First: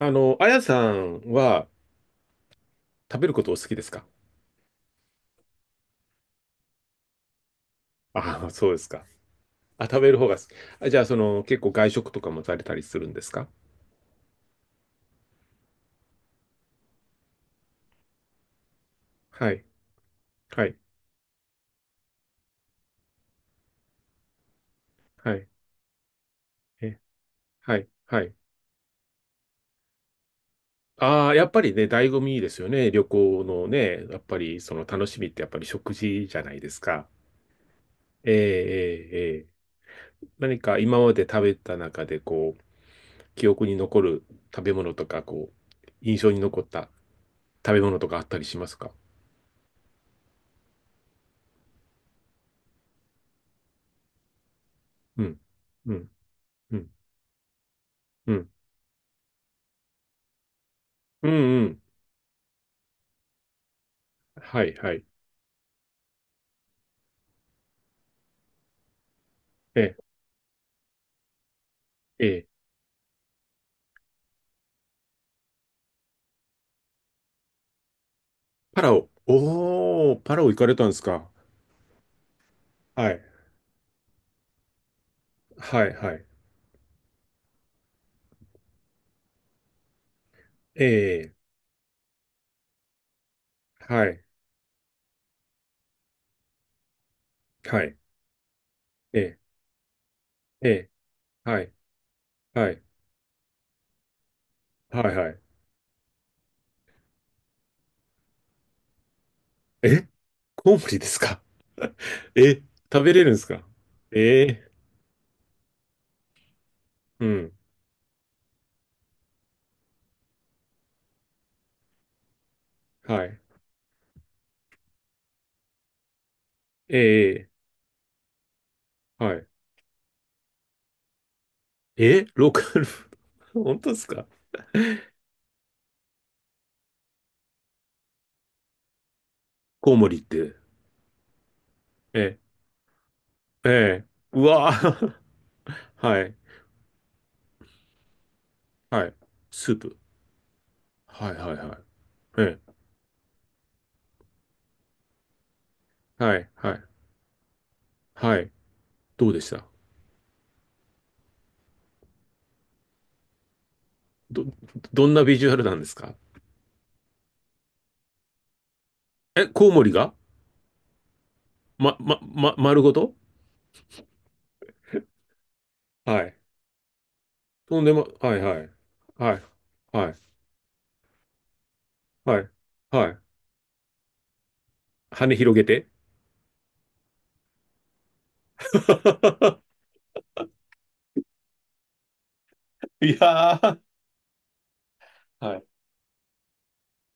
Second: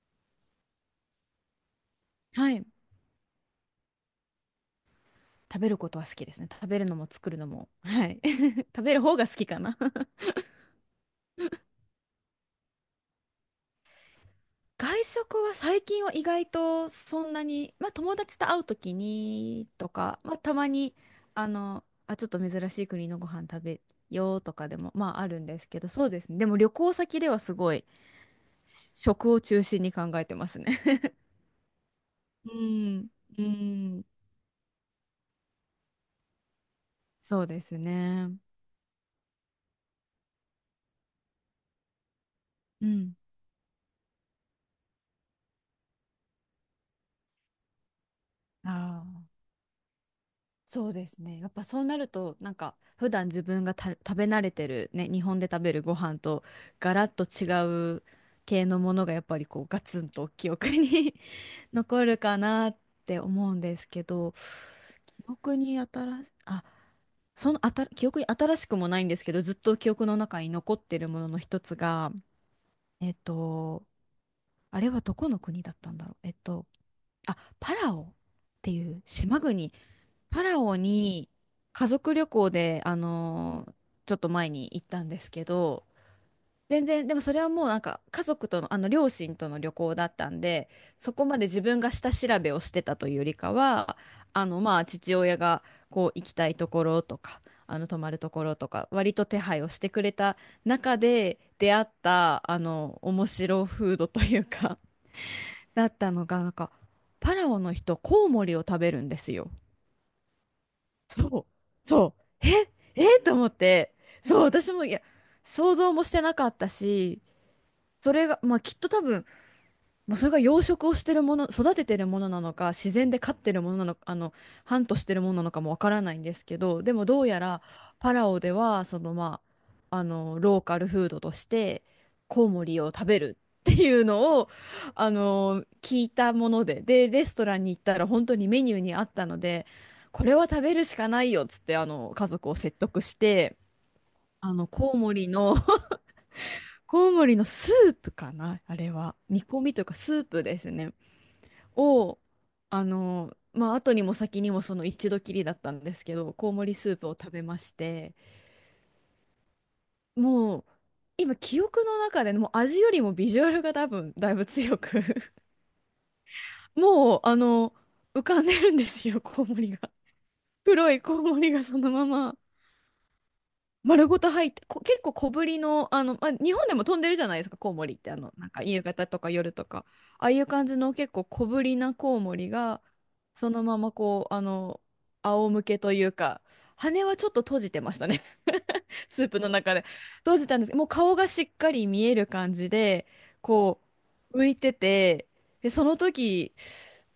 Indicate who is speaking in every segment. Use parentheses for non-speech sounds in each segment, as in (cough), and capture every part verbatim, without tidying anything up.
Speaker 1: あの、あやさんは
Speaker 2: はい。
Speaker 1: 食べることお好きですか？
Speaker 2: 食べることは好きですね。食べるのも作るのも。はい。
Speaker 1: あ (laughs) あ、そ
Speaker 2: (laughs)
Speaker 1: うで
Speaker 2: 食
Speaker 1: す
Speaker 2: べる
Speaker 1: か。
Speaker 2: 方が好きかな。
Speaker 1: あ、食べる
Speaker 2: (laughs)
Speaker 1: 方が好き。あ、じゃあ、その、結構外食とかもされたりするんですか？
Speaker 2: 外食は最近は意外とそんなに、まあ友達と会うとき
Speaker 1: はい、
Speaker 2: にとか、まあた
Speaker 1: は
Speaker 2: ま
Speaker 1: い、
Speaker 2: に、あの、あ、ちょっと珍しい国のご飯食べようとかでも、まああ
Speaker 1: は
Speaker 2: るん
Speaker 1: い、
Speaker 2: ですけど、そうですね。でも旅行
Speaker 1: え、
Speaker 2: 先ではすご
Speaker 1: は
Speaker 2: い
Speaker 1: い、はい。
Speaker 2: 食を中心に考えてますね。(laughs)
Speaker 1: ああ、やっぱりね、醍醐味で
Speaker 2: う
Speaker 1: すよね。旅
Speaker 2: ん、う
Speaker 1: 行の
Speaker 2: ん、
Speaker 1: ね、やっぱりその楽しみってやっぱり食事じゃないですか。
Speaker 2: (laughs) そうですね。
Speaker 1: ええ、ええ、ええ。何か今まで食べた中で、こう、
Speaker 2: うん。
Speaker 1: 記憶に残る食べ物とか、こう、印象に残った食べ物とかあったりしますか？
Speaker 2: ああ。そうですね。やっぱそうなると、なんか普段自分がた食べ慣れてるね、
Speaker 1: う
Speaker 2: 日本
Speaker 1: ん、
Speaker 2: で食べる
Speaker 1: う
Speaker 2: ご
Speaker 1: ん、
Speaker 2: 飯と
Speaker 1: うん、
Speaker 2: ガラッと違う
Speaker 1: うん。
Speaker 2: 系のものがやっぱりこうガツンと記憶に
Speaker 1: うんう
Speaker 2: (laughs)
Speaker 1: ん。
Speaker 2: 残るかなって思うんですけど、
Speaker 1: はい、はい。
Speaker 2: 記憶に新し、あ、そのあた、記憶に新しくもないんですけど、ずっと
Speaker 1: え
Speaker 2: 記
Speaker 1: え、
Speaker 2: 憶の中に残ってるものの一つが、
Speaker 1: ええ、
Speaker 2: えっと、あれはどこの国だったんだろう。えっと、あ、パラオって
Speaker 1: パ
Speaker 2: い
Speaker 1: ラ
Speaker 2: う
Speaker 1: オ。
Speaker 2: 島国
Speaker 1: おー、パラ
Speaker 2: パ
Speaker 1: オ行
Speaker 2: ラ
Speaker 1: かれ
Speaker 2: オ
Speaker 1: たんですか。
Speaker 2: に家族旅行で、あ
Speaker 1: はい、
Speaker 2: のーちょっと前に行ったんですけ
Speaker 1: は
Speaker 2: ど、
Speaker 1: い、はい。
Speaker 2: 全然、でもそれはもうなんか家族との、あの両親との旅行だったんで、そこ
Speaker 1: ええ
Speaker 2: まで自分が下調べをしてたというよりかは、
Speaker 1: はい、
Speaker 2: あのまあ父親がこう行きたいところとか、あ
Speaker 1: は
Speaker 2: の
Speaker 1: い。
Speaker 2: 泊まるところとか、割と
Speaker 1: え
Speaker 2: 手配をしてくれた
Speaker 1: ええ
Speaker 2: 中で
Speaker 1: えはい、
Speaker 2: 出会った、あ
Speaker 1: はい、
Speaker 2: の、面白フードというか、
Speaker 1: はい、はい。
Speaker 2: だったのが、なんか、パラオの人、コウモリを食べるんですよ。
Speaker 1: え、コウモリですか？
Speaker 2: そう、
Speaker 1: (laughs)
Speaker 2: そう、
Speaker 1: え、
Speaker 2: え、
Speaker 1: 食べ
Speaker 2: え
Speaker 1: れる
Speaker 2: と
Speaker 1: んです
Speaker 2: 思っ
Speaker 1: か？
Speaker 2: て、そう、
Speaker 1: ええ
Speaker 2: 私も、いや、想像もしてなかったし、
Speaker 1: うん、
Speaker 2: それが、まあ、きっと多分、まあ、それが養殖をしてるもの、育ててるものなのか、自然で
Speaker 1: は
Speaker 2: 飼っ
Speaker 1: い。
Speaker 2: てるものなのか、あの、ハントしてるものなのかもわからないんですけど、でもど
Speaker 1: え
Speaker 2: うやらパラオでは、その
Speaker 1: えは
Speaker 2: ま
Speaker 1: い。
Speaker 2: あ、あの、ローカルフードとして、
Speaker 1: え、
Speaker 2: コ
Speaker 1: ロ
Speaker 2: ウ
Speaker 1: ー
Speaker 2: モ
Speaker 1: カ
Speaker 2: リ
Speaker 1: ル、
Speaker 2: を食べるっ
Speaker 1: (laughs)
Speaker 2: て
Speaker 1: 本当
Speaker 2: い
Speaker 1: で
Speaker 2: う
Speaker 1: すか？
Speaker 2: のを、あの、聞いたもので、で、レストランに行ったら本当にメニューにあったので、
Speaker 1: コウモリっ
Speaker 2: これは
Speaker 1: て。
Speaker 2: 食べるしかないよっつって、あの、家
Speaker 1: え
Speaker 2: 族を説得して、
Speaker 1: えええう
Speaker 2: あの、
Speaker 1: わ
Speaker 2: コウモ
Speaker 1: ー
Speaker 2: リの、(laughs)
Speaker 1: (laughs) はい、
Speaker 2: コウモリのスープかな、あれ
Speaker 1: はい。
Speaker 2: は。煮込
Speaker 1: ス
Speaker 2: み
Speaker 1: ー
Speaker 2: というか
Speaker 1: プ。
Speaker 2: スープですね。
Speaker 1: はい、はい、はい。
Speaker 2: を、
Speaker 1: え
Speaker 2: あの、まあ、後にも先にもその一度きりだったんですけど、
Speaker 1: はい、
Speaker 2: コウモ
Speaker 1: は
Speaker 2: リ
Speaker 1: い、
Speaker 2: スープを食べまして、
Speaker 1: はい。どうでした？
Speaker 2: もう、今、記憶の中でね、もう味よりもビジュアルが多分、だい
Speaker 1: ど、
Speaker 2: ぶ強く
Speaker 1: どんなビジュアルなんですか？
Speaker 2: (laughs) もう、あの、浮かんでるんですよ、コ
Speaker 1: え、
Speaker 2: ウモ
Speaker 1: コ
Speaker 2: リ
Speaker 1: ウ
Speaker 2: が。
Speaker 1: モリが
Speaker 2: 黒いコウモリがその
Speaker 1: ま、
Speaker 2: ま
Speaker 1: ま、
Speaker 2: ま。
Speaker 1: ま、丸ごと
Speaker 2: 丸ごと入って、こ、結構小ぶりの、あの、
Speaker 1: は
Speaker 2: まあ、
Speaker 1: い。
Speaker 2: 日本でも飛んでるじゃないですか、コウ
Speaker 1: とん
Speaker 2: モ
Speaker 1: で
Speaker 2: リっ
Speaker 1: も、
Speaker 2: て、あの、
Speaker 1: はい、
Speaker 2: なん
Speaker 1: は
Speaker 2: か
Speaker 1: い。
Speaker 2: 夕方とか
Speaker 1: はい、
Speaker 2: 夜とか、
Speaker 1: はい、
Speaker 2: ああいう感じの結構小ぶりなコウモ
Speaker 1: はい、
Speaker 2: リが、
Speaker 1: はい。
Speaker 2: そのままこう、あの、
Speaker 1: 羽
Speaker 2: 仰
Speaker 1: 広
Speaker 2: 向
Speaker 1: げ
Speaker 2: け
Speaker 1: て
Speaker 2: というか、羽はちょっと閉じてましたね。
Speaker 1: (laughs)
Speaker 2: スープの中で閉じたんですけど、もう顔がしっかり見える感じで、
Speaker 1: いやー、
Speaker 2: こう、浮いてて、
Speaker 1: はい。
Speaker 2: で、その時、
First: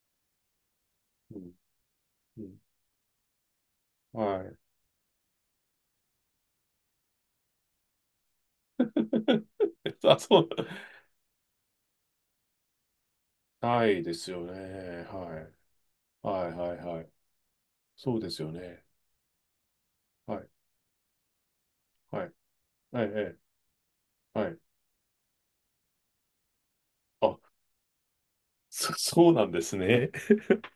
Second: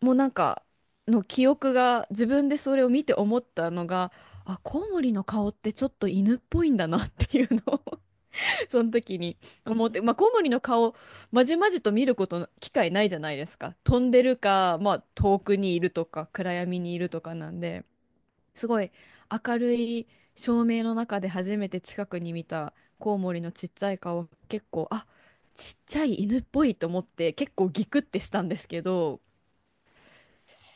Speaker 2: もうなんか、の
Speaker 1: う
Speaker 2: 記
Speaker 1: ん
Speaker 2: 憶が、自
Speaker 1: う
Speaker 2: 分で
Speaker 1: ん
Speaker 2: それを見て思ったのが、
Speaker 1: はい。
Speaker 2: あ、コウモリの顔ってちょっと犬っぽいんだなっていうのを (laughs) その時に思って、
Speaker 1: (laughs)
Speaker 2: まあ、
Speaker 1: あ、
Speaker 2: コウ
Speaker 1: そ
Speaker 2: モ
Speaker 1: う。
Speaker 2: リの顔、まじまじと見ることの、機会ないじゃないですか。
Speaker 1: な
Speaker 2: 飛
Speaker 1: い
Speaker 2: ん
Speaker 1: で
Speaker 2: で
Speaker 1: す
Speaker 2: る
Speaker 1: よね。
Speaker 2: か、まあ、遠
Speaker 1: は
Speaker 2: く
Speaker 1: い。
Speaker 2: にいるとか、
Speaker 1: はい、
Speaker 2: 暗
Speaker 1: はい、
Speaker 2: 闇にい
Speaker 1: は
Speaker 2: る
Speaker 1: い。
Speaker 2: とかなんで。
Speaker 1: そうですよ
Speaker 2: すご
Speaker 1: ね。
Speaker 2: い明るい
Speaker 1: はい、
Speaker 2: 照明の中で初めて近く
Speaker 1: はい、
Speaker 2: に見た
Speaker 1: はい、
Speaker 2: コウモ
Speaker 1: え
Speaker 2: リのちっちゃい顔、
Speaker 1: えはい。
Speaker 2: 結構あちっちゃい犬っぽいと思って
Speaker 1: あ、
Speaker 2: 結構ギクってしたんですけ
Speaker 1: そ、(laughs)
Speaker 2: ど、
Speaker 1: そうなんですね。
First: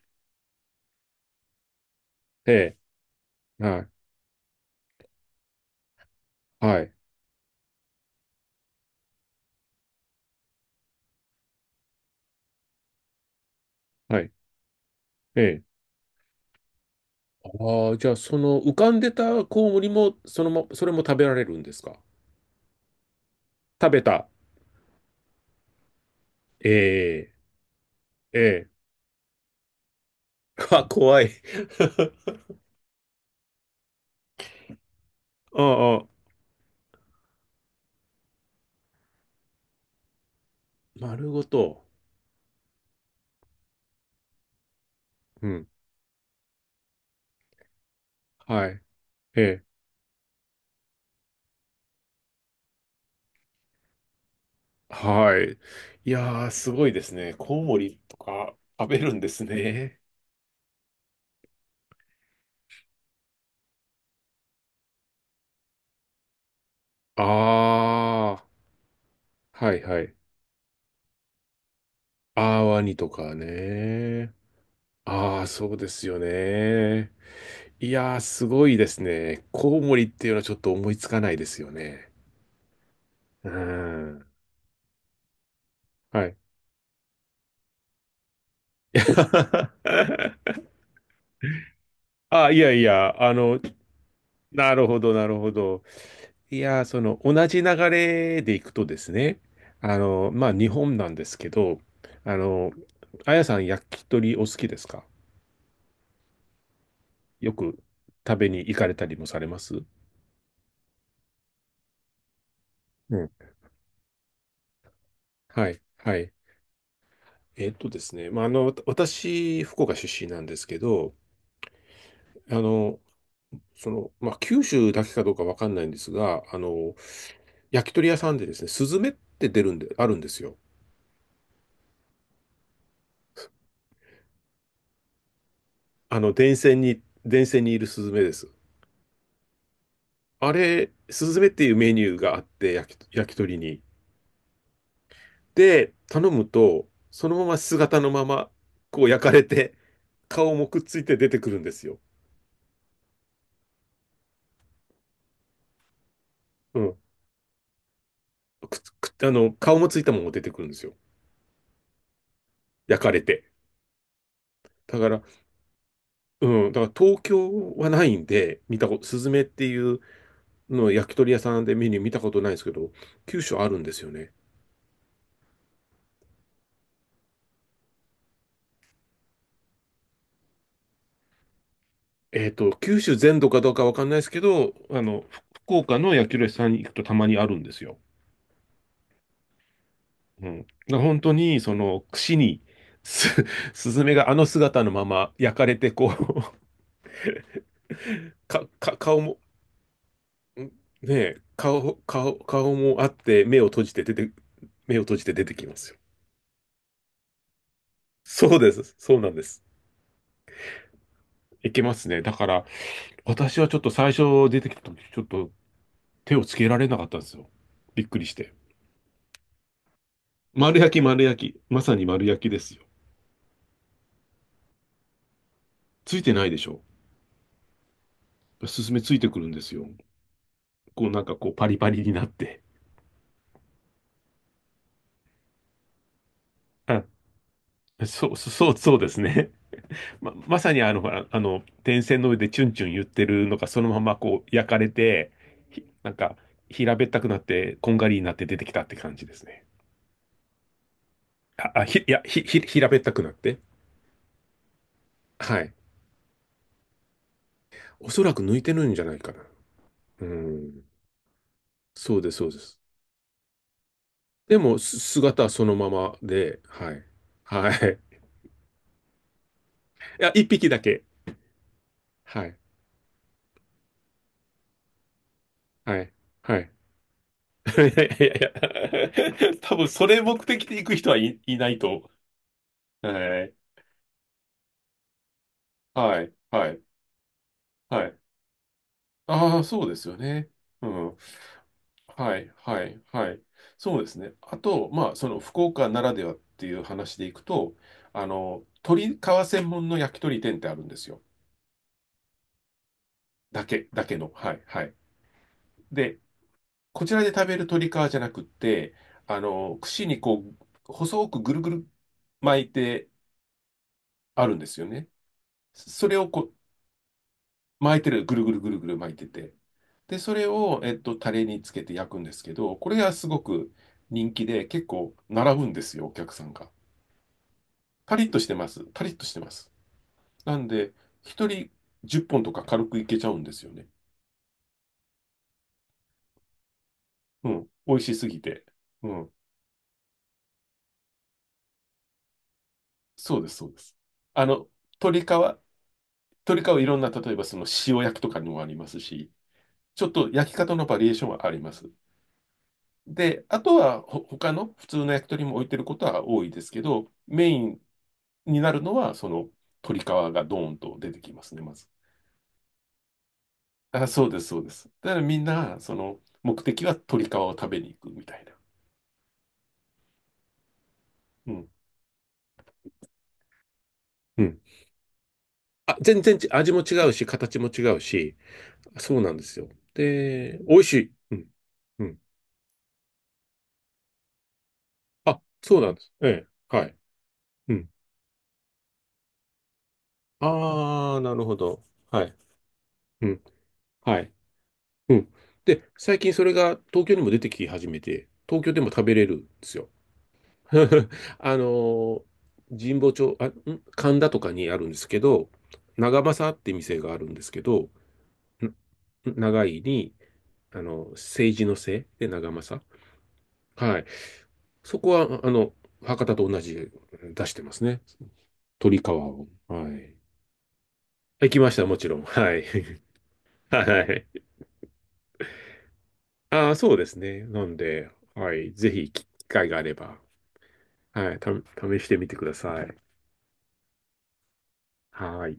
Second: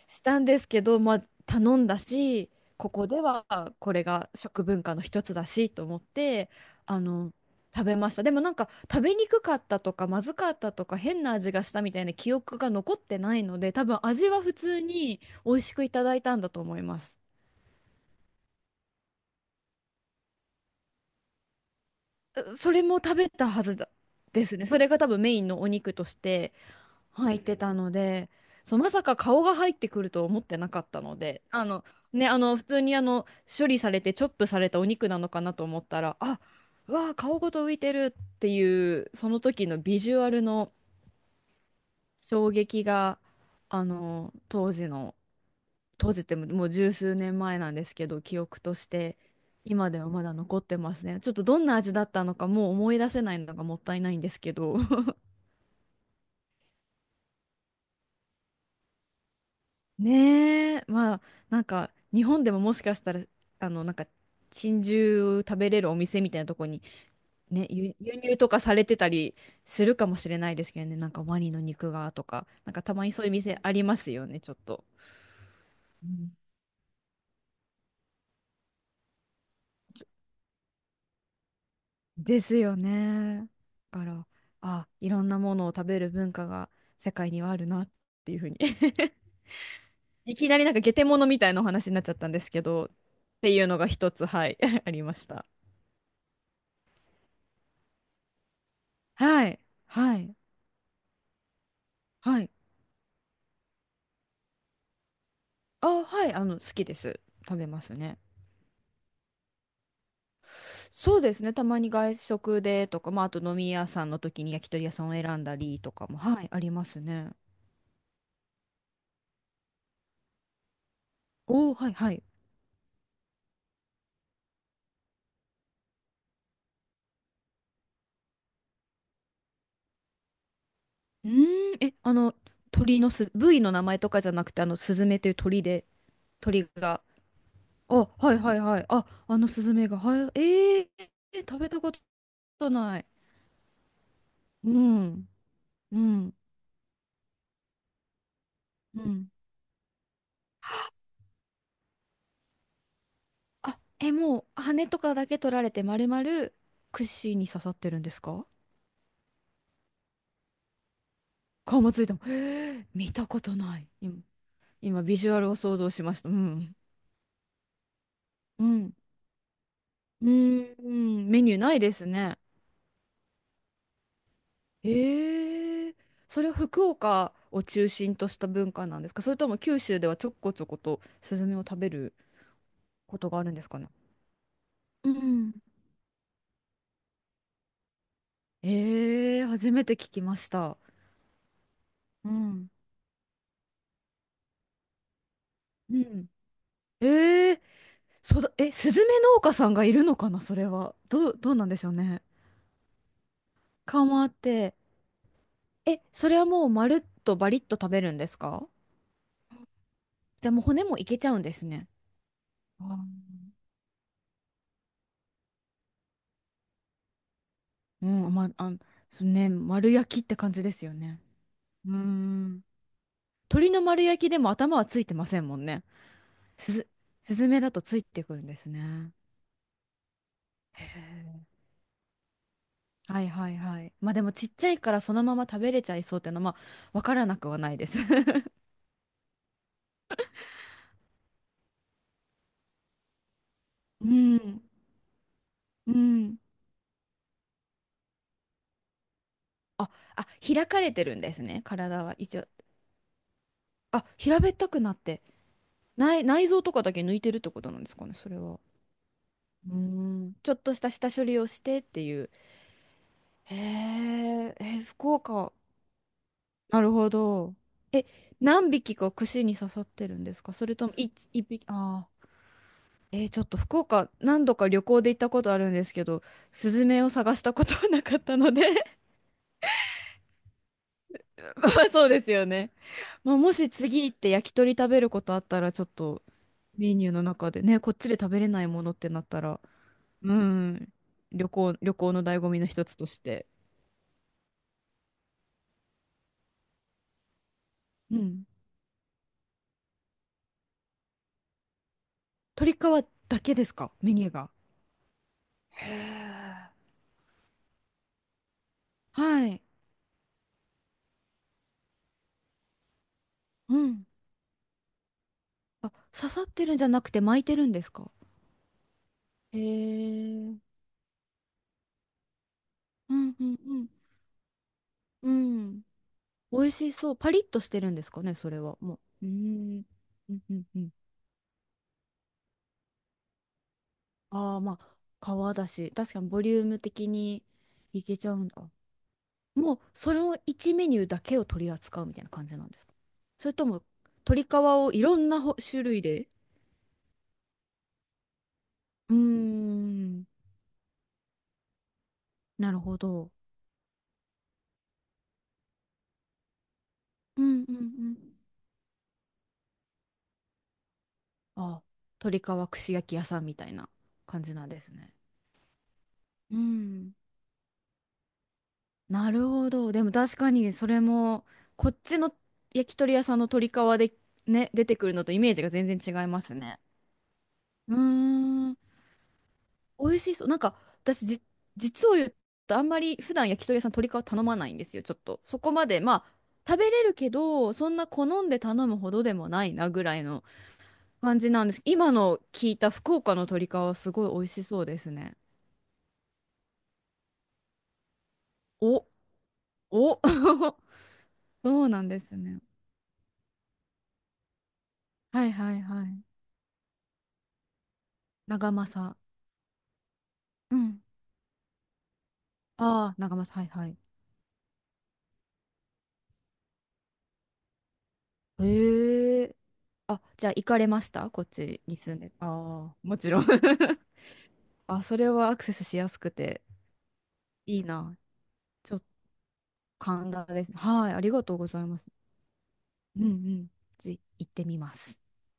Speaker 2: したんですけど、まあ頼んだし、
Speaker 1: え
Speaker 2: ここでは
Speaker 1: え、はい、
Speaker 2: これが食文化の一つだしと思って、
Speaker 1: はい、
Speaker 2: あの食べました。でもなんか食べにくかったとか、まずかったとか、変な味がしたみたいな記憶が残ってないので、多分
Speaker 1: は
Speaker 2: 味
Speaker 1: い、
Speaker 2: は普通に
Speaker 1: え
Speaker 2: 美味し
Speaker 1: え。
Speaker 2: くいただいたんだと思います。
Speaker 1: ああ、じゃあ、その浮かんでたコウモリも、そのま、それも食べられるんですか？
Speaker 2: それも食べたはずだ
Speaker 1: 食べた。
Speaker 2: ですね。それが多分メインのお肉として
Speaker 1: え
Speaker 2: 入ってたので、
Speaker 1: え、ええ。
Speaker 2: そう、まさか顔が入ってくると思ってな
Speaker 1: (laughs)
Speaker 2: か
Speaker 1: あ、
Speaker 2: ったの
Speaker 1: 怖い。(laughs)
Speaker 2: で、あの、ね、あの、普通にあの、処理されてチョップされたお肉なのかな
Speaker 1: あ
Speaker 2: と思った
Speaker 1: あ、
Speaker 2: ら、あ、うわあ顔ごと浮いてるっていう、その時のビジュアルの
Speaker 1: 丸ごと。
Speaker 2: 衝撃が、あの、当時の
Speaker 1: うん。
Speaker 2: 閉じてももう十数年前なんですけど、記憶
Speaker 1: は
Speaker 2: と
Speaker 1: い。
Speaker 2: して
Speaker 1: ええ。
Speaker 2: 今ではまだ残ってますね。ちょっとどんな味だったのかもう思い出せないのがもったいないんですけど。(laughs)
Speaker 1: はい。いやー、すごいですね。コウモリとか食べるんですね。
Speaker 2: ねえ、まあなんか日本でももしかしたらあのなんか珍獣食べれるお店みたいなとこにね、輸輸入
Speaker 1: ああ、
Speaker 2: とかされてたり
Speaker 1: はい
Speaker 2: する
Speaker 1: は
Speaker 2: か
Speaker 1: い。
Speaker 2: もしれないですけどね。なんかワニの肉がとか、
Speaker 1: あー、
Speaker 2: なん
Speaker 1: ワ
Speaker 2: かた
Speaker 1: ニ
Speaker 2: ま
Speaker 1: と
Speaker 2: にそういう
Speaker 1: か
Speaker 2: 店ありますよ
Speaker 1: ね。
Speaker 2: ね、ちょっと。
Speaker 1: ああ、そうです
Speaker 2: う
Speaker 1: よ
Speaker 2: ん
Speaker 1: ね。いやー、すごいですね。コウモリっていうのはちょっと思いつかないですよね。
Speaker 2: ですよ
Speaker 1: う
Speaker 2: ね。
Speaker 1: ー
Speaker 2: だか
Speaker 1: ん。
Speaker 2: ら、あ、いろんなものを食べる
Speaker 1: は
Speaker 2: 文
Speaker 1: い。
Speaker 2: 化が世界にはあるなっていうふうに (laughs) いきなり
Speaker 1: (laughs)
Speaker 2: なんか下手者みたいなお話になっちゃったんで
Speaker 1: あ、
Speaker 2: す
Speaker 1: い
Speaker 2: け
Speaker 1: やい
Speaker 2: ど、っ
Speaker 1: や、あ
Speaker 2: て
Speaker 1: の、
Speaker 2: いうのが一つ、はい、
Speaker 1: な
Speaker 2: (laughs)
Speaker 1: る
Speaker 2: あ
Speaker 1: ほ
Speaker 2: り
Speaker 1: ど、
Speaker 2: ま
Speaker 1: な
Speaker 2: し
Speaker 1: る
Speaker 2: た。
Speaker 1: ほど。いや、その、同じ流れでいくとですね、
Speaker 2: はい、
Speaker 1: あ
Speaker 2: は
Speaker 1: の、
Speaker 2: い、
Speaker 1: まあ、日本なんですけど、あ
Speaker 2: はい。
Speaker 1: の、あやさん、焼き鳥お好きですか？
Speaker 2: あ、はい、あの、好きです。
Speaker 1: よ
Speaker 2: 食べま
Speaker 1: く
Speaker 2: すね。
Speaker 1: 食べに行かれたりもされます？
Speaker 2: そうですね、たまに外食でとか、
Speaker 1: う
Speaker 2: まあ、
Speaker 1: ん。
Speaker 2: あと飲み屋さんの時に焼き鳥屋さんを選んだ
Speaker 1: は
Speaker 2: り
Speaker 1: い、
Speaker 2: とか
Speaker 1: は
Speaker 2: も、
Speaker 1: い。
Speaker 2: はい、ありますね。
Speaker 1: えっとですね、まあ、あの、わた私、福岡出身なんですけど、
Speaker 2: おー、はい、はい。
Speaker 1: あの、その、まあ、九州だけかどうかわかんないんですが、あの、焼き鳥屋さんでですね、スズメって出るんで、あるんですよ。
Speaker 2: うーん、え、あの、鳥のす、部位の名前とかじゃなくて、あの、スズメという鳥で、
Speaker 1: あの、電
Speaker 2: 鳥
Speaker 1: 線に、
Speaker 2: が。
Speaker 1: 電線にいる
Speaker 2: あ、
Speaker 1: スズメで
Speaker 2: はい
Speaker 1: す。
Speaker 2: はいはい。あ、あのスズメが。はい、
Speaker 1: あ
Speaker 2: えー、
Speaker 1: れ、ス
Speaker 2: え
Speaker 1: ズメっ
Speaker 2: 食
Speaker 1: て
Speaker 2: べ
Speaker 1: いう
Speaker 2: たこ
Speaker 1: メニューがあっ
Speaker 2: と
Speaker 1: て、焼
Speaker 2: ない。
Speaker 1: き、焼き鳥に。
Speaker 2: うん、
Speaker 1: で、
Speaker 2: う
Speaker 1: 頼
Speaker 2: ん、
Speaker 1: むと、そのまま姿のまま、こう
Speaker 2: う
Speaker 1: 焼
Speaker 2: ん。
Speaker 1: かれて、顔もくっついて出てくるんですよ。
Speaker 2: あ、え、もう、羽とかだけ取られて、丸々、
Speaker 1: うん。
Speaker 2: 串に刺さってるんですか？
Speaker 1: くっつ、くっあの、顔もついたまま出てくるんですよ。
Speaker 2: 顔もついても。えー、
Speaker 1: 焼か
Speaker 2: 見
Speaker 1: れ
Speaker 2: たこ
Speaker 1: て。
Speaker 2: とない。今、
Speaker 1: だ
Speaker 2: 今
Speaker 1: か
Speaker 2: ビ
Speaker 1: ら、
Speaker 2: ジュアルを想像しました。う
Speaker 1: うん、
Speaker 2: ん。
Speaker 1: だから東京はないんで、
Speaker 2: う
Speaker 1: 見た
Speaker 2: ん。
Speaker 1: こと、スズメっていう
Speaker 2: うー
Speaker 1: のを焼き
Speaker 2: ん、
Speaker 1: 鳥屋
Speaker 2: メニュー
Speaker 1: さん
Speaker 2: な
Speaker 1: で
Speaker 2: い
Speaker 1: メ
Speaker 2: で
Speaker 1: ニュー
Speaker 2: す
Speaker 1: 見たこ
Speaker 2: ね。
Speaker 1: とないんですけど、九州あるんですよね。
Speaker 2: ええ、それは福岡を中心とした文化なんですか？それとも九州ではちょこちょことスズメを食べる
Speaker 1: えっと、九州
Speaker 2: ことが
Speaker 1: 全
Speaker 2: あ
Speaker 1: 土
Speaker 2: るん
Speaker 1: か
Speaker 2: です
Speaker 1: どう
Speaker 2: か
Speaker 1: か
Speaker 2: ね？
Speaker 1: わかんないですけど、あ
Speaker 2: う
Speaker 1: の、ふ
Speaker 2: ん。
Speaker 1: 福岡の焼き鳥屋さんに行くとたまにあるんですよ。
Speaker 2: ええ、初めて聞きま
Speaker 1: う
Speaker 2: し
Speaker 1: ん。だか
Speaker 2: た。
Speaker 1: ら本当に、その、
Speaker 2: う
Speaker 1: 串に、
Speaker 2: ん。
Speaker 1: す、(laughs) スズメがあの姿のまま焼かれて、
Speaker 2: う
Speaker 1: こ
Speaker 2: ん。
Speaker 1: う、
Speaker 2: ええ、そ
Speaker 1: (laughs)
Speaker 2: だ、
Speaker 1: か、
Speaker 2: え、ス
Speaker 1: か、
Speaker 2: ズメ
Speaker 1: 顔も、
Speaker 2: 農家さんがいるのかな、そ
Speaker 1: ん
Speaker 2: れ
Speaker 1: ね
Speaker 2: は。どう、
Speaker 1: え、
Speaker 2: どうなんでしょう
Speaker 1: 顔、
Speaker 2: ね。
Speaker 1: 顔、顔もあって、目を閉じて
Speaker 2: か
Speaker 1: 出
Speaker 2: ま
Speaker 1: て、
Speaker 2: って。
Speaker 1: 目を閉じて出てきますよ。
Speaker 2: え、それはもうまるっとバリッと食べるんです
Speaker 1: そう
Speaker 2: か？
Speaker 1: です。そうなんです。
Speaker 2: じゃあもう骨もいけちゃうんです
Speaker 1: いけ
Speaker 2: ね。
Speaker 1: ますね。だから、
Speaker 2: あー、
Speaker 1: 私はちょっと最初出てきた時、ちょっと手をつけられなかったんですよ。びっ
Speaker 2: う
Speaker 1: くりし
Speaker 2: ん、ま、
Speaker 1: て。
Speaker 2: あ、そうね、丸焼きって感じで
Speaker 1: 丸
Speaker 2: す
Speaker 1: 焼
Speaker 2: よ
Speaker 1: き、
Speaker 2: ね。
Speaker 1: 丸焼き。ま
Speaker 2: うー
Speaker 1: さに丸焼きで
Speaker 2: ん。
Speaker 1: すよ。
Speaker 2: 鳥の丸焼きでも頭はついてませんもんね。
Speaker 1: ついてないでし
Speaker 2: す
Speaker 1: ょ。
Speaker 2: ず、スズメだとついてくるんです
Speaker 1: スズメ
Speaker 2: ね。
Speaker 1: ついてくるんですよ。
Speaker 2: へ
Speaker 1: こうなんか
Speaker 2: え。
Speaker 1: こうパリパリになって。
Speaker 2: はいはいはい。まあでもちっちゃいからそのまま食べれちゃいそうっていうのは、まあ、
Speaker 1: あ、
Speaker 2: わからなくはないです。(laughs)
Speaker 1: そう、そう、そうですね。ま、まさにあの、ほらあの、電線の上でチュンチュン言ってるのがそのま
Speaker 2: う
Speaker 1: まこう
Speaker 2: ん。
Speaker 1: 焼かれて、ひ
Speaker 2: う
Speaker 1: なんか
Speaker 2: ん。
Speaker 1: 平べったくなって、こんがりになって出てきたって感じですね。
Speaker 2: あ、あ、開かれてるんですね。
Speaker 1: あ、あ、ひ、
Speaker 2: 体
Speaker 1: い
Speaker 2: は
Speaker 1: や、
Speaker 2: 一
Speaker 1: ひ、
Speaker 2: 応。
Speaker 1: ひ、平べったくなって。
Speaker 2: あ、平べったくなって。
Speaker 1: はい。
Speaker 2: 内、内臓とかだけ抜いてるってことなんですか
Speaker 1: お
Speaker 2: ね、
Speaker 1: そ
Speaker 2: そ
Speaker 1: ら
Speaker 2: れ
Speaker 1: く抜
Speaker 2: は。
Speaker 1: いてるんじゃないかな。
Speaker 2: う
Speaker 1: う
Speaker 2: ん。ちょっ
Speaker 1: ん。
Speaker 2: とした下処理をしてって
Speaker 1: そ
Speaker 2: い
Speaker 1: うで
Speaker 2: う。
Speaker 1: す、そうです。
Speaker 2: へえ、
Speaker 1: でも、
Speaker 2: え、
Speaker 1: す
Speaker 2: 福
Speaker 1: 姿は
Speaker 2: 岡。
Speaker 1: そのままで、
Speaker 2: なる
Speaker 1: はい。
Speaker 2: ほど。
Speaker 1: はい。
Speaker 2: え、何匹か串に刺さってる
Speaker 1: い
Speaker 2: ん
Speaker 1: や、
Speaker 2: です
Speaker 1: 一
Speaker 2: か？そ
Speaker 1: 匹
Speaker 2: れ
Speaker 1: だ
Speaker 2: とも
Speaker 1: け。
Speaker 2: 一、一匹、ああ。
Speaker 1: はい。
Speaker 2: えー、ちょっと福岡何度か旅行で行ったことあるんです
Speaker 1: は
Speaker 2: け
Speaker 1: い。
Speaker 2: ど、
Speaker 1: はい。
Speaker 2: スズメを探したこ
Speaker 1: い
Speaker 2: と
Speaker 1: や
Speaker 2: は
Speaker 1: い
Speaker 2: なかっ
Speaker 1: やい
Speaker 2: たので (laughs)
Speaker 1: やいや多分それ目的で行く人はい、いな
Speaker 2: ま
Speaker 1: い
Speaker 2: あそう
Speaker 1: と。
Speaker 2: ですよね。まあ、
Speaker 1: は
Speaker 2: も
Speaker 1: い。
Speaker 2: し次行って焼き鳥食べることあったら、ちょっ
Speaker 1: は
Speaker 2: と
Speaker 1: い。はい。
Speaker 2: メニューの中でね、こっ
Speaker 1: は
Speaker 2: ちで
Speaker 1: い。
Speaker 2: 食べれないものってなった
Speaker 1: あ
Speaker 2: ら、
Speaker 1: あ、そうですよ
Speaker 2: う
Speaker 1: ね。う
Speaker 2: ん、
Speaker 1: ん。
Speaker 2: 旅行、旅行の
Speaker 1: は
Speaker 2: 醍醐
Speaker 1: い。
Speaker 2: 味の
Speaker 1: は
Speaker 2: 一つ
Speaker 1: い。
Speaker 2: とし
Speaker 1: はい。
Speaker 2: て。
Speaker 1: そうですね。あと、まあ、その福岡ならではっていう話でいくと、
Speaker 2: う
Speaker 1: あ
Speaker 2: ん。
Speaker 1: の、鶏皮専門の焼き鳥店ってあるんですよ。
Speaker 2: 鶏皮だけ
Speaker 1: だ
Speaker 2: です
Speaker 1: け、
Speaker 2: か？
Speaker 1: だ
Speaker 2: メ
Speaker 1: け
Speaker 2: ニュ
Speaker 1: の。
Speaker 2: ーが。
Speaker 1: はい。はい。
Speaker 2: へ
Speaker 1: で、
Speaker 2: え。
Speaker 1: こちらで食べる鶏皮じゃなくって、あ
Speaker 2: はい。
Speaker 1: の、串にこう、細くぐるぐる巻いて
Speaker 2: うん。
Speaker 1: あるんですよね。
Speaker 2: あ、
Speaker 1: それ
Speaker 2: 刺
Speaker 1: をこ
Speaker 2: さっ
Speaker 1: う
Speaker 2: てるんじゃなくて巻いてるんです
Speaker 1: 巻いて
Speaker 2: か？
Speaker 1: る、ぐるぐるぐるぐる巻いてて。
Speaker 2: へ
Speaker 1: で、それ
Speaker 2: え。
Speaker 1: を、えっと、タレにつけて焼くんですけど、これが
Speaker 2: う
Speaker 1: す
Speaker 2: ん
Speaker 1: ご
Speaker 2: うん
Speaker 1: く
Speaker 2: うん。
Speaker 1: 人気で、結構
Speaker 2: う
Speaker 1: 並ぶんで
Speaker 2: ん。
Speaker 1: すよ、お客さん
Speaker 2: 美
Speaker 1: が。
Speaker 2: 味しそう。パリッとしてるんです
Speaker 1: パ
Speaker 2: か
Speaker 1: リッ
Speaker 2: ね、
Speaker 1: とし
Speaker 2: そ
Speaker 1: て
Speaker 2: れ
Speaker 1: ま
Speaker 2: は。
Speaker 1: す。
Speaker 2: も
Speaker 1: パリッと
Speaker 2: う。うー
Speaker 1: してます。
Speaker 2: ん。うんう
Speaker 1: な
Speaker 2: ん
Speaker 1: ん
Speaker 2: うん。
Speaker 1: で、一人じゅっぽんとか軽くいけちゃうんですよね。
Speaker 2: ああ、まあ、皮だし、確かにボリューム的に
Speaker 1: うん。美味
Speaker 2: い
Speaker 1: し
Speaker 2: け
Speaker 1: す
Speaker 2: ちゃう
Speaker 1: ぎ
Speaker 2: んだ。
Speaker 1: て。うん。
Speaker 2: もう、そのいちメニューだけを取り扱うみたいな感じなんですか？
Speaker 1: そうで
Speaker 2: それ
Speaker 1: す、そ
Speaker 2: と
Speaker 1: うで
Speaker 2: も、
Speaker 1: す。
Speaker 2: 鶏
Speaker 1: あ
Speaker 2: 皮
Speaker 1: の、
Speaker 2: をいろ
Speaker 1: 鶏皮、
Speaker 2: んなほ種類で
Speaker 1: 鶏皮いろんな、例えばその塩焼きとかにもあります
Speaker 2: うー
Speaker 1: し、ちょっ
Speaker 2: ん。
Speaker 1: と焼き方のバリエーションはあります。
Speaker 2: なるほど。
Speaker 1: で、あとはほ他の普通の焼き鳥も置いてることは多いですけど、
Speaker 2: う
Speaker 1: メイ
Speaker 2: んうんう
Speaker 1: ン
Speaker 2: ん。
Speaker 1: になるのは、その鳥皮がドーンと出てきますね、ま
Speaker 2: ああ、
Speaker 1: ず。
Speaker 2: 鶏皮串焼き屋さんみたいな
Speaker 1: あ、そうで
Speaker 2: 感
Speaker 1: す、
Speaker 2: じ
Speaker 1: そう
Speaker 2: なん
Speaker 1: で
Speaker 2: で
Speaker 1: す。
Speaker 2: す
Speaker 1: だ
Speaker 2: ね。
Speaker 1: からみんな、その
Speaker 2: う
Speaker 1: 目的は
Speaker 2: ん。
Speaker 1: 鳥皮を食べに行くみたいな。
Speaker 2: なるほど。でも確かにそれも、
Speaker 1: うん。
Speaker 2: こっちの焼き鳥屋さんの鶏皮で
Speaker 1: うん
Speaker 2: ね、出てくるのとイメージが全
Speaker 1: あ、全
Speaker 2: 然違い
Speaker 1: 然
Speaker 2: ま
Speaker 1: ち
Speaker 2: す
Speaker 1: 味も
Speaker 2: ね。
Speaker 1: 違うし、形も違
Speaker 2: うー
Speaker 1: うし、
Speaker 2: ん。
Speaker 1: そうなんですよ。
Speaker 2: 美味しそう。な
Speaker 1: で、
Speaker 2: んか
Speaker 1: 美味しい。
Speaker 2: 私
Speaker 1: う
Speaker 2: じ、
Speaker 1: ん。う
Speaker 2: 実を
Speaker 1: ん。
Speaker 2: 言うとあんまり普段焼き鳥屋さん鶏皮頼まないんですよ。ちょっ
Speaker 1: あ、
Speaker 2: と。そこ
Speaker 1: そう
Speaker 2: ま
Speaker 1: なんで
Speaker 2: で、
Speaker 1: す。
Speaker 2: ま
Speaker 1: え
Speaker 2: あ、
Speaker 1: え。
Speaker 2: 食
Speaker 1: は
Speaker 2: べ
Speaker 1: い。
Speaker 2: れるけど、
Speaker 1: う
Speaker 2: そ
Speaker 1: ん。
Speaker 2: んな好んで頼むほどでもないなぐらいの
Speaker 1: ああ、な
Speaker 2: 感
Speaker 1: る
Speaker 2: じ
Speaker 1: ほ
Speaker 2: なんで
Speaker 1: ど。
Speaker 2: す。今
Speaker 1: はい。
Speaker 2: の聞いた福
Speaker 1: う
Speaker 2: 岡の
Speaker 1: ん。
Speaker 2: 鶏皮はす
Speaker 1: は
Speaker 2: ごい
Speaker 1: い。
Speaker 2: 美味しそうです
Speaker 1: うん。
Speaker 2: ね。
Speaker 1: で、最近それが東京にも出てき始めて、東京でも食
Speaker 2: お、
Speaker 1: べれるんですよ。
Speaker 2: お、(laughs)
Speaker 1: (laughs) あ
Speaker 2: そうなんで
Speaker 1: の、
Speaker 2: すね。
Speaker 1: 神保町、あ、ん神田とかにあるんですけ
Speaker 2: は
Speaker 1: ど、
Speaker 2: いはいは
Speaker 1: 長
Speaker 2: い。
Speaker 1: 政って店があるんですけど、
Speaker 2: 長政。
Speaker 1: ん長いに、
Speaker 2: う
Speaker 1: あ
Speaker 2: ん。
Speaker 1: の、政治のせいで長政。
Speaker 2: ああ、長政。はいは
Speaker 1: は
Speaker 2: い。
Speaker 1: い。そこは、あの、博多と同じ出してますね。鳥川
Speaker 2: へ
Speaker 1: を。
Speaker 2: え。
Speaker 1: はい。
Speaker 2: あ、じゃあ行かれましたこっ
Speaker 1: 行きまし
Speaker 2: ち
Speaker 1: た、
Speaker 2: に
Speaker 1: もち
Speaker 2: 住
Speaker 1: ろ
Speaker 2: ん
Speaker 1: ん。
Speaker 2: で。
Speaker 1: はい。
Speaker 2: ああ、もちろん (laughs)
Speaker 1: (laughs) はい。
Speaker 2: あ、それはアクセスしやすくて
Speaker 1: ああ、そうですね。なん
Speaker 2: いい
Speaker 1: で、
Speaker 2: な。
Speaker 1: はい。ぜ
Speaker 2: ちょっと
Speaker 1: ひ、機会があれば、
Speaker 2: 神田ですね。はい、あり
Speaker 1: はい。
Speaker 2: が
Speaker 1: た、
Speaker 2: とうございま
Speaker 1: 試
Speaker 2: す。
Speaker 1: してみてください。
Speaker 2: うんうん。ぜひ行ってみます。
Speaker 1: はい。